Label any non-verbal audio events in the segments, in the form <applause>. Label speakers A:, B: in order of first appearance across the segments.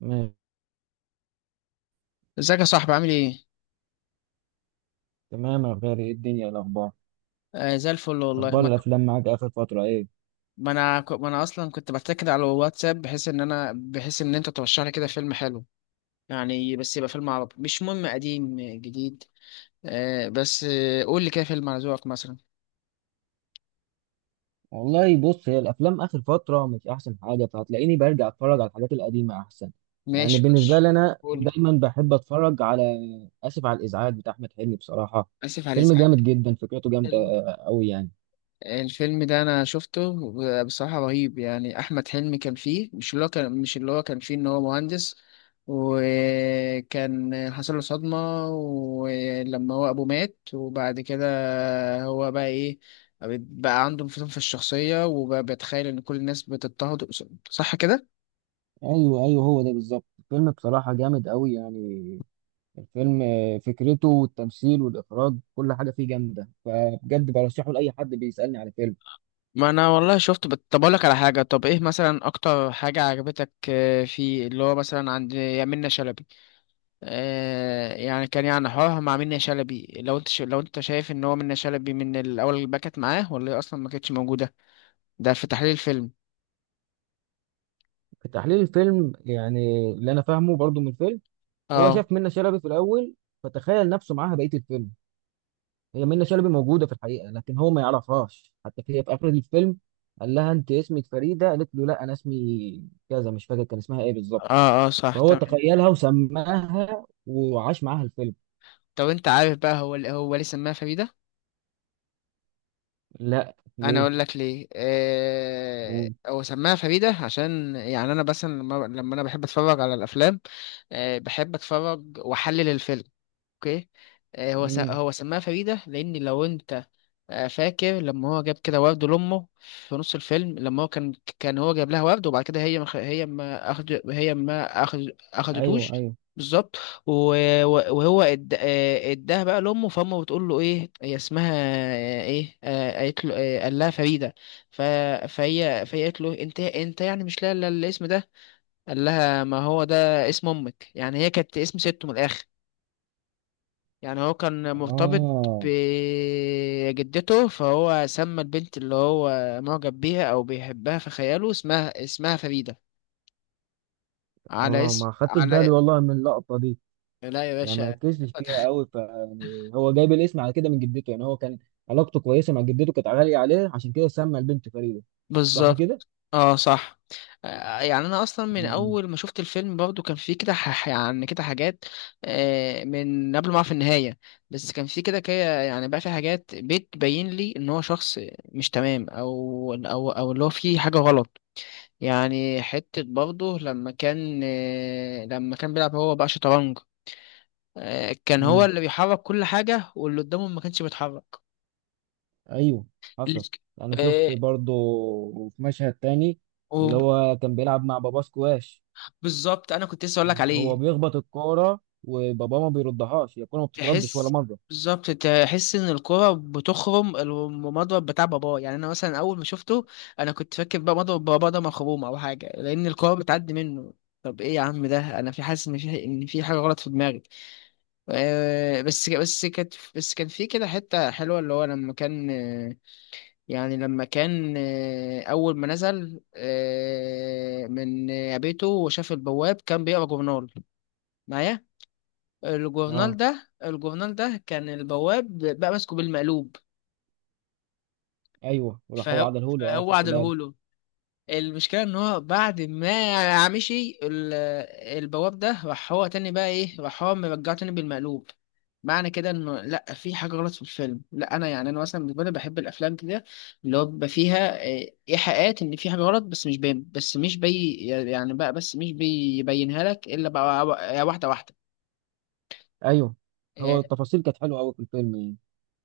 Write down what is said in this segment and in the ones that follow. A: ماشي.
B: ازيك يا صاحبي؟ عامل ايه؟
A: تمام يا غالي، ايه الدنيا؟ إيه الاخبار؟
B: زي الفل. والله
A: اخبار الافلام معاك اخر فتره ايه؟
B: ما انا اصلا كنت بتاكد على الواتساب، بحيث ان انت ترشح لي كده فيلم حلو. يعني بس يبقى فيلم عربي، مش مهم قديم جديد. بس قول لي كده فيلم على ذوقك مثلا.
A: والله بص، هي الافلام اخر فتره مش احسن حاجه، فهتلاقيني برجع اتفرج على الحاجات القديمه احسن. يعني
B: ماشي
A: بالنسبه
B: ماشي.
A: لي انا
B: قول لي.
A: دايما بحب اتفرج على اسف على الازعاج بتاع احمد حلمي بصراحه.
B: اسف على
A: فيلم
B: الازعاج.
A: جامد جدا، فكرته جامده قوي يعني.
B: الفيلم ده انا شفته، بصراحة رهيب. يعني احمد حلمي كان فيه، مش اللي هو كان فيه ان هو مهندس، وكان حصل له صدمة، ولما هو ابوه مات وبعد كده هو بقى ايه؟ بقى عنده انفصام في الشخصية، وبقى بيتخيل ان كل الناس بتضطهد. صح كده؟
A: ايوه ايوه، هو ده بالظبط الفيلم بصراحه جامد قوي يعني. الفيلم فكرته والتمثيل والاخراج كل حاجه فيه جامده، فبجد برشحه لاي حد بيسالني على فيلم.
B: ما انا والله شفت بت- طب اقول لك على حاجة. طب ايه مثلا اكتر حاجة عجبتك فيه؟ اللي هو مثلا عند يا منة شلبي. يعني كان، يعني حوارها مع منة شلبي، لو انت لو انت شايف ان هو منة شلبي من الاول اللي باكت معاه، ولا هي اصلا ما كانتش موجوده؟ ده في تحليل الفيلم.
A: في تحليل الفيلم يعني اللي انا فاهمه برضو من الفيلم، هو
B: اه
A: شاف منة شلبي في الاول فتخيل نفسه معاها بقيه الفيلم. هي منة شلبي موجوده في الحقيقه لكن هو ما يعرفهاش، حتى هي في اخر الفيلم قال لها انت اسمك فريده، قالت له لا انا اسمي كذا، مش فاكر كان اسمها ايه بالظبط.
B: اه صح
A: فهو
B: تمام.
A: تخيلها وسماها وعاش معاها الفيلم.
B: طب انت عارف بقى هو ليه سماها فريده؟
A: لا
B: انا
A: ليه؟
B: اقول لك ليه.
A: قول.
B: هو سماها فريده عشان، يعني انا بس لما انا بحب اتفرج على الافلام، بحب اتفرج واحلل الفيلم. اوكي.
A: امم.
B: هو سماها فريدة، لأن لو أنت فاكر لما هو جاب كده ورد لأمه في نص الفيلم. لما هو كان، كان هو جاب لها ورد، وبعد كده هي ما خ- هي ما أخد هي ما أخد
A: ايوه
B: أخدتوش.
A: ايوه.
B: بالظبط. و- و- وهو إد- آه، اداها بقى لأمه، فأمه بتقول له إيه هي اسمها؟ آه، إيه آه، قالت له آه، قال لها فريدة. ف- فهي قالت له أنت يعني مش لاقي إلا الاسم ده؟ قال لها ما هو ده اسم أمك. يعني هي كانت اسم ست من الآخر، يعني هو كان مرتبط
A: اه
B: بجدته، فهو سمى البنت اللي هو معجب بيها او بيحبها في خياله اسمها فريدة، على
A: اه،
B: اسم
A: ما خدتش بالي
B: على.
A: والله من اللقطه دي،
B: لا يا
A: يعني ما
B: باشا.
A: ركزتش فيها
B: <laughs>
A: قوي. ف يعني هو جايب الاسم على كده من جدته، يعني هو كان علاقته كويسه مع جدته، كانت غاليه عليه عشان كده سمى البنت فريده. صح كده؟
B: بالظبط. اه صح. يعني انا اصلا من
A: مم.
B: اول ما شفت الفيلم برضو كان فيه كده يعني كده حاجات من قبل ما اعرف النهايه. بس كان فيه كده كده، يعني بقى في حاجات بتبين لي ان هو شخص مش تمام. او اللي هو فيه حاجه غلط. يعني حتة برضه لما كان، لما كان بيلعب هو بقى شطرنج. كان هو
A: مم.
B: اللي بيحرك كل حاجة، واللي قدامه ما كانش بيتحرك.
A: ايوه.
B: اللي
A: حصل. انا
B: آه،
A: شفت برضو في مشهد تاني اللي هو كان بيلعب مع باباه سكواش.
B: وبالظبط أنا كنت لسه أقول لك
A: هو
B: عليه.
A: بيخبط الكوره وباباه ما بيردهاش، هي الكوره ما بتتردش ولا
B: تحس،
A: مره.
B: بالظبط تحس إن الكرة بتخرم المضرب بتاع باباه. يعني أنا مثلا أول ما شفته، أنا كنت فاكر بقى مضرب باباه ده مخروم أو حاجة، لأن الكرة بتعدي منه. طب إيه يا عم ده؟ أنا حاسس إن في حاجة غلط في دماغي. بس كان في كده حتة حلوة، اللي هو لما كان أول ما نزل من بيته وشاف البواب كان بيقرا جورنال. معايا؟
A: اه.
B: الجورنال ده كان البواب بقى ماسكه بالمقلوب.
A: ايوه وراح هو
B: فهو
A: عدله له، اه
B: فهو
A: خدت بالي.
B: عدلهوله. المشكلة ان هو بعد ما مشي البواب ده، راح هو تاني بقى ايه، راح هو مرجعه تاني بالمقلوب. معنى كده انه لا، في حاجة غلط في الفيلم. لا انا، يعني انا مثلا بالنسبة لي بحب الافلام كده اللي هو بيبقى فيها ايحاءات ان في حاجة غلط، بس مش باين. بس مش بيبينها لك الا بقى واحدة واحدة.
A: ايوه، هو
B: إيه،
A: التفاصيل كانت حلوه قوي في الفيلم يعني.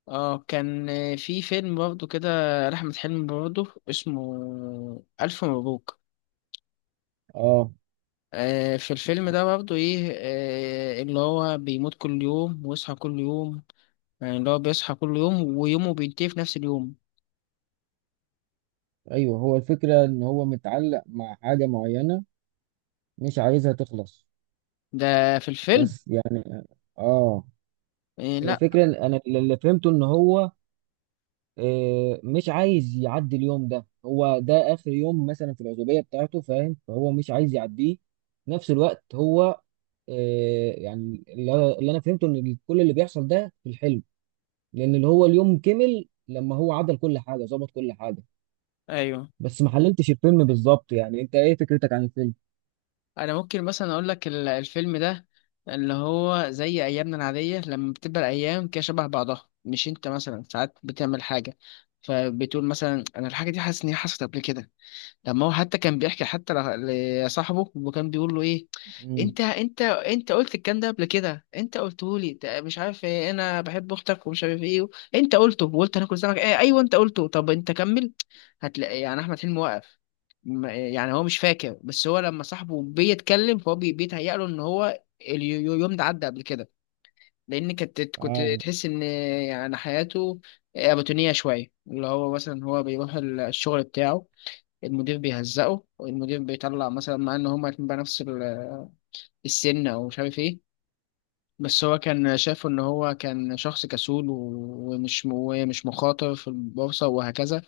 B: اه كان في فيلم برضه كده لأحمد حلمي برضه اسمه ألف مبروك.
A: اه.
B: في الفيلم ده برضه ايه، اللي هو بيموت كل يوم ويصحى كل يوم، يعني اللي هو بيصحى كل يوم ويومه بينتهي في نفس اليوم.
A: ايوه هو الفكره ان هو متعلق مع حاجه معينه، مش عايزها تخلص،
B: ده في الفيلم.
A: بس يعني. اه.
B: إيه لا.
A: الفكره إن انا اللي فهمته ان هو مش عايز يعدي اليوم ده، هو ده اخر يوم مثلا في العزوبيه بتاعته فاهم، فهو مش عايز يعديه. في نفس الوقت هو يعني اللي انا فهمته ان كل اللي بيحصل ده في الحلم، لان اللي هو اليوم كمل لما هو عدل كل حاجه، ظبط كل حاجه.
B: ايوه.
A: بس ما حللتش الفيلم بالظبط، يعني انت ايه فكرتك عن الفيلم؟
B: انا ممكن مثلا اقول لك الفيلم ده، اللي هو زي ايامنا العادية لما بتبقى الايام كده شبه بعضها. مش انت مثلا ساعات بتعمل حاجة فبتقول مثلا انا الحاجة دي حاسس ان هي حصلت قبل كده؟ لما هو حتى كان بيحكي حتى لصاحبه، وكان بيقول له ايه:
A: امم.
B: انت قلت الكلام ده قبل كده. انت قلته لي ده، مش عارف ايه، انا بحب اختك، ومش عارف ايه. انت قلته وقلت هناكل سمك، ايه، ايوه انت قلته. طب انت كمل. هتلاقي يعني احمد حلمي واقف. يعني هو مش فاكر، بس هو لما صاحبه بيتكلم فهو بيتهيأ له ان هو اليوم ده عدى قبل كده. لان كنت
A: اه.
B: تحس ان يعني حياته روتينية شوية. اللي هو مثلا هو بيروح الشغل بتاعه، المدير بيهزقه، والمدير بيطلع مثلا، مع ان هما الاتنين بقى نفس السن، او مش عارف ايه. بس هو كان شايفه ان هو كان شخص كسول ومش مخاطر في البورصة، وهكذا.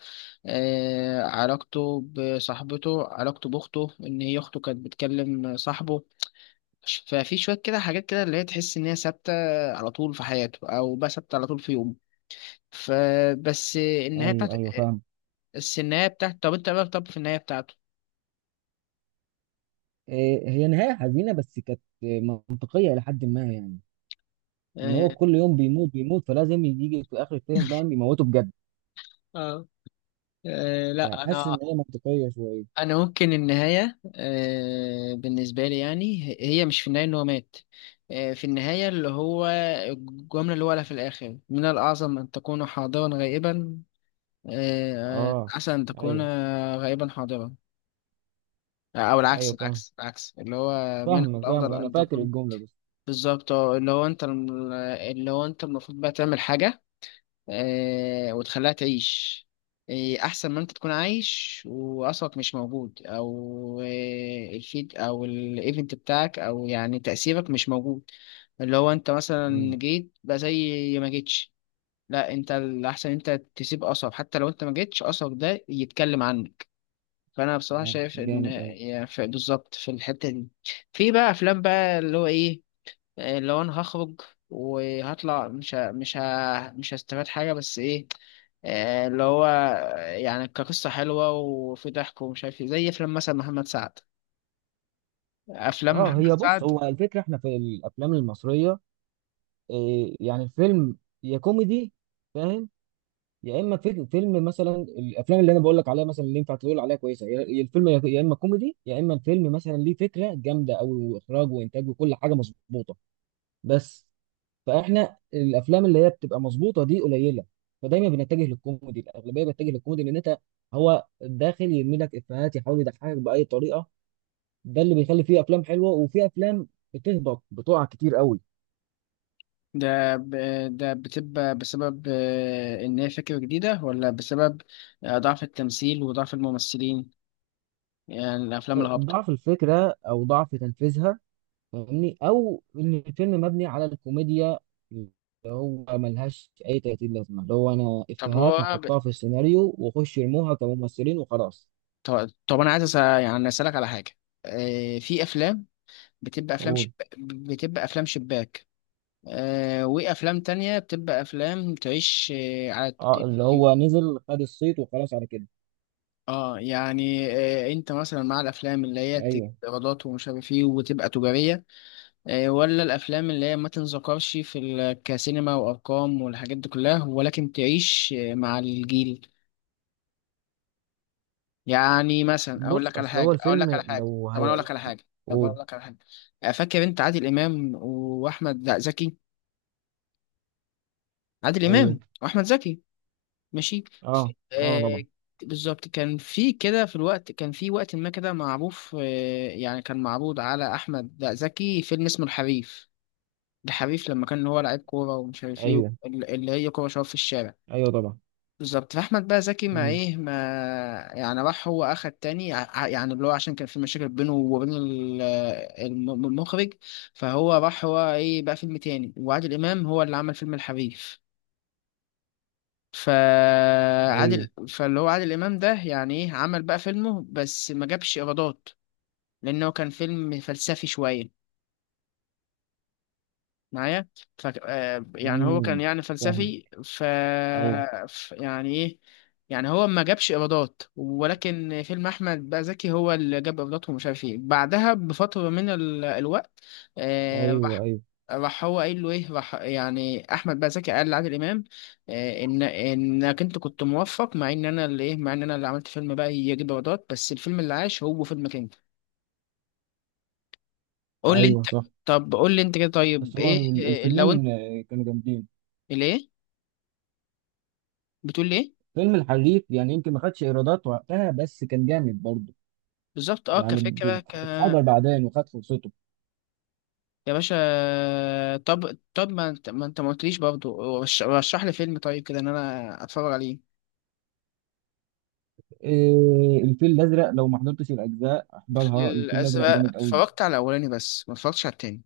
B: آه، علاقته بصاحبته، علاقته باخته، ان هي اخته كانت بتكلم صاحبه. ففي شوية كده حاجات كده اللي هي تحس ان هي ثابتة على طول في حياته، او بقى ثابتة على طول في يومه. فبس النهاية بتاعت
A: ايوه ايوه فاهم.
B: بس النهاية بتاعت، طب انت بقى، طب في النهاية بتاعته
A: إيه، هي نهايه حزينه بس كانت منطقيه الى حد ما يعني، ان
B: آه،
A: هو كل يوم بيموت بيموت فلازم يجي في اخر الفيلم بقى يموته بجد.
B: اه آه لا
A: فحاسس
B: انا.
A: ان هي منطقيه شويه.
B: انا ممكن النهايه بالنسبه لي يعني هي مش في النهايه ان هو مات. في النهايه اللي هو الجمله اللي هو قالها في الاخر: من الاعظم ان تكون حاضرا غائبا.
A: اه.
B: احسن ان تكون
A: ايوه
B: غائبا حاضرا. او العكس
A: ايوه فاهم.
B: العكس العكس، اللي هو من
A: فاهمك فاهمك،
B: الافضل
A: انا
B: ان
A: فاكر
B: تكون.
A: الجمله بس.
B: بالظبط، اللي هو انت، اللي هو انت المفروض بقى تعمل حاجه وتخليها تعيش. أحسن ما أنت تكون عايش وأصلك مش موجود، أو الفيد أو الإيفنت بتاعك، أو يعني تأثيرك مش موجود. اللي هو أنت مثلا
A: امم.
B: جيت بقى زي ما جيتش. لا، أنت الأحسن أنت تسيب أثر، حتى لو أنت ما جيتش أثرك ده يتكلم عنك. فأنا بصراحة
A: اه
B: شايف إن،
A: جامد قوي.
B: يعني بالظبط في الحتة دي. في بقى أفلام بقى اللي هو إيه، اللي هو انا هخرج وهطلع مش هستفاد حاجه، بس ايه، اللي هو يعني كقصه حلوه وفي ضحك ومش عارف ايه، زي افلام مثلا محمد سعد. افلام
A: اه،
B: محمد
A: هي بص هو
B: سعد
A: الفكره احنا في الافلام المصريه، إيه يعني الفيلم، يا كوميدي فاهم، يا اما فيلم مثلا. الافلام اللي انا بقول لك عليها مثلا اللي ينفع تقول عليها كويسه، يا الفيلم يا اما كوميدي، يا اما الفيلم مثلا ليه فكره جامده قوي واخراج وانتاج وكل حاجه مظبوطه بس. فاحنا الافلام اللي هي بتبقى مظبوطه دي قليله، فدايما بنتجه للكوميدي، الاغلبيه بتتجه للكوميدي لان انت هو داخل يرمي لك افيهات يحاول يضحكك باي طريقه. ده اللي بيخلي فيه افلام حلوه وفي افلام بتهبط بتقع كتير قوي.
B: ده ب... ده بتبقى بسبب ان هي فكره جديده، ولا بسبب ضعف التمثيل وضعف الممثلين؟ يعني الافلام الهابطه.
A: ضعف الفكره او ضعف تنفيذها فاهمني، او ان الفيلم مبني على الكوميديا اللي هو ملهاش اي 30 لازمه، اللي هو انا
B: طب
A: افيهات
B: هو ب...
A: هحطها في السيناريو واخش يرموها كممثلين وخلاص.
B: طب انا عايز يعني اسالك على حاجه. في افلام بتبقى افلام شب...
A: اقول.
B: بتبقى افلام شباك، آه، وافلام تانية بتبقى افلام تعيش آه على
A: اه اللي
B: التلفزيون.
A: هو نزل خد الصيت وخلاص على كده.
B: اه، يعني آه انت مثلا مع الافلام اللي هي تجيب
A: ايوه.
B: ايرادات ومش عارف ايه وتبقى تجارية، آه، ولا الافلام اللي هي ما تنذكرش في كسينما وارقام والحاجات دي كلها، ولكن تعيش آه مع الجيل؟ يعني مثلا اقول
A: بص
B: لك على
A: اصل هو
B: حاجة اقول
A: الفيلم
B: لك على حاجة
A: لو
B: طب انا اقول
A: هي.
B: لك على حاجة طب
A: قول.
B: اقول لك على حاجة. فاكر انت عادل امام واحمد، لا زكي، عادل
A: ايوه.
B: امام واحمد زكي؟ ماشي.
A: اه اه
B: آه،
A: طبعا.
B: بالظبط كان في كده في الوقت، كان في وقت ما كده معروف. يعني كان معروض على احمد زكي فيلم اسمه الحريف. الحريف لما كان هو لعيب كوره ومش عارف ايه،
A: ايوه
B: اللي هي كوره شباب في الشارع.
A: ايوه طبعا.
B: بالظبط. فاحمد بقى زكي ما
A: امم.
B: ايه ما، يعني راح هو اخد تاني يعني اللي هو عشان كان في مشاكل بينه وبين المخرج. فهو راح هو ايه بقى فيلم تاني، وعادل امام هو اللي عمل فيلم الحريف.
A: ايوه.
B: فاللي هو عادل امام ده يعني ايه عمل بقى فيلمه، بس ما جابش ايرادات لانه كان فيلم فلسفي شويه. معايا؟ ف آه، يعني هو كان
A: امم.
B: يعني
A: فاهم.
B: فلسفي.
A: ايوه.
B: يعني ايه، يعني هو ما جابش ايرادات، ولكن فيلم احمد بقى زكي هو اللي جاب ايرادات ومش عارف ايه. بعدها بفتره من ال... آه، الوقت
A: ايوه.
B: راح،
A: ايوه.
B: راح هو قايل له ايه راح يعني احمد بقى زكي قال لعادل امام ان انك انت كنت موفق، مع ان انا اللي ايه، مع ان انا اللي عملت فيلم بقى يجيب ايرادات، بس الفيلم اللي عاش هو فيلمك انت. قول لي
A: ايوه
B: انت.
A: صح.
B: طب قول لي انت كده،
A: بس
B: طيب
A: هو
B: ايه لو انت.
A: الفيلمين كانوا جامدين.
B: ليه؟ بتقول ليه؟
A: فيلم الحريف يعني يمكن ما خدش ايرادات وقتها بس كان جامد برضه،
B: بالظبط، اه
A: يعني
B: كفكرة
A: اتحضر بعدين وخد فرصته.
B: يا باشا. طب ما انت ما قلتليش برضه، رشح لي فيلم طيب كده ان انا اتفرج عليه.
A: إيه، الفيل الازرق، لو ما حضرتش الاجزاء
B: الفيل
A: احضرها، الفيل الازرق
B: الازرق
A: جامد قوي.
B: اتفرجت على الاولاني، بس ما اتفرجتش على التاني.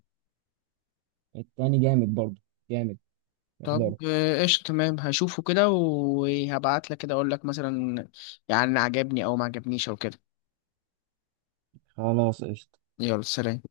A: التاني جامد برضه، جامد.
B: طب
A: احضره.
B: قشطة، تمام هشوفه كده وهبعت لك كده اقول لك مثلا يعني عجبني او ما عجبنيش او كده.
A: خلاص قشطه.
B: يلا سلام.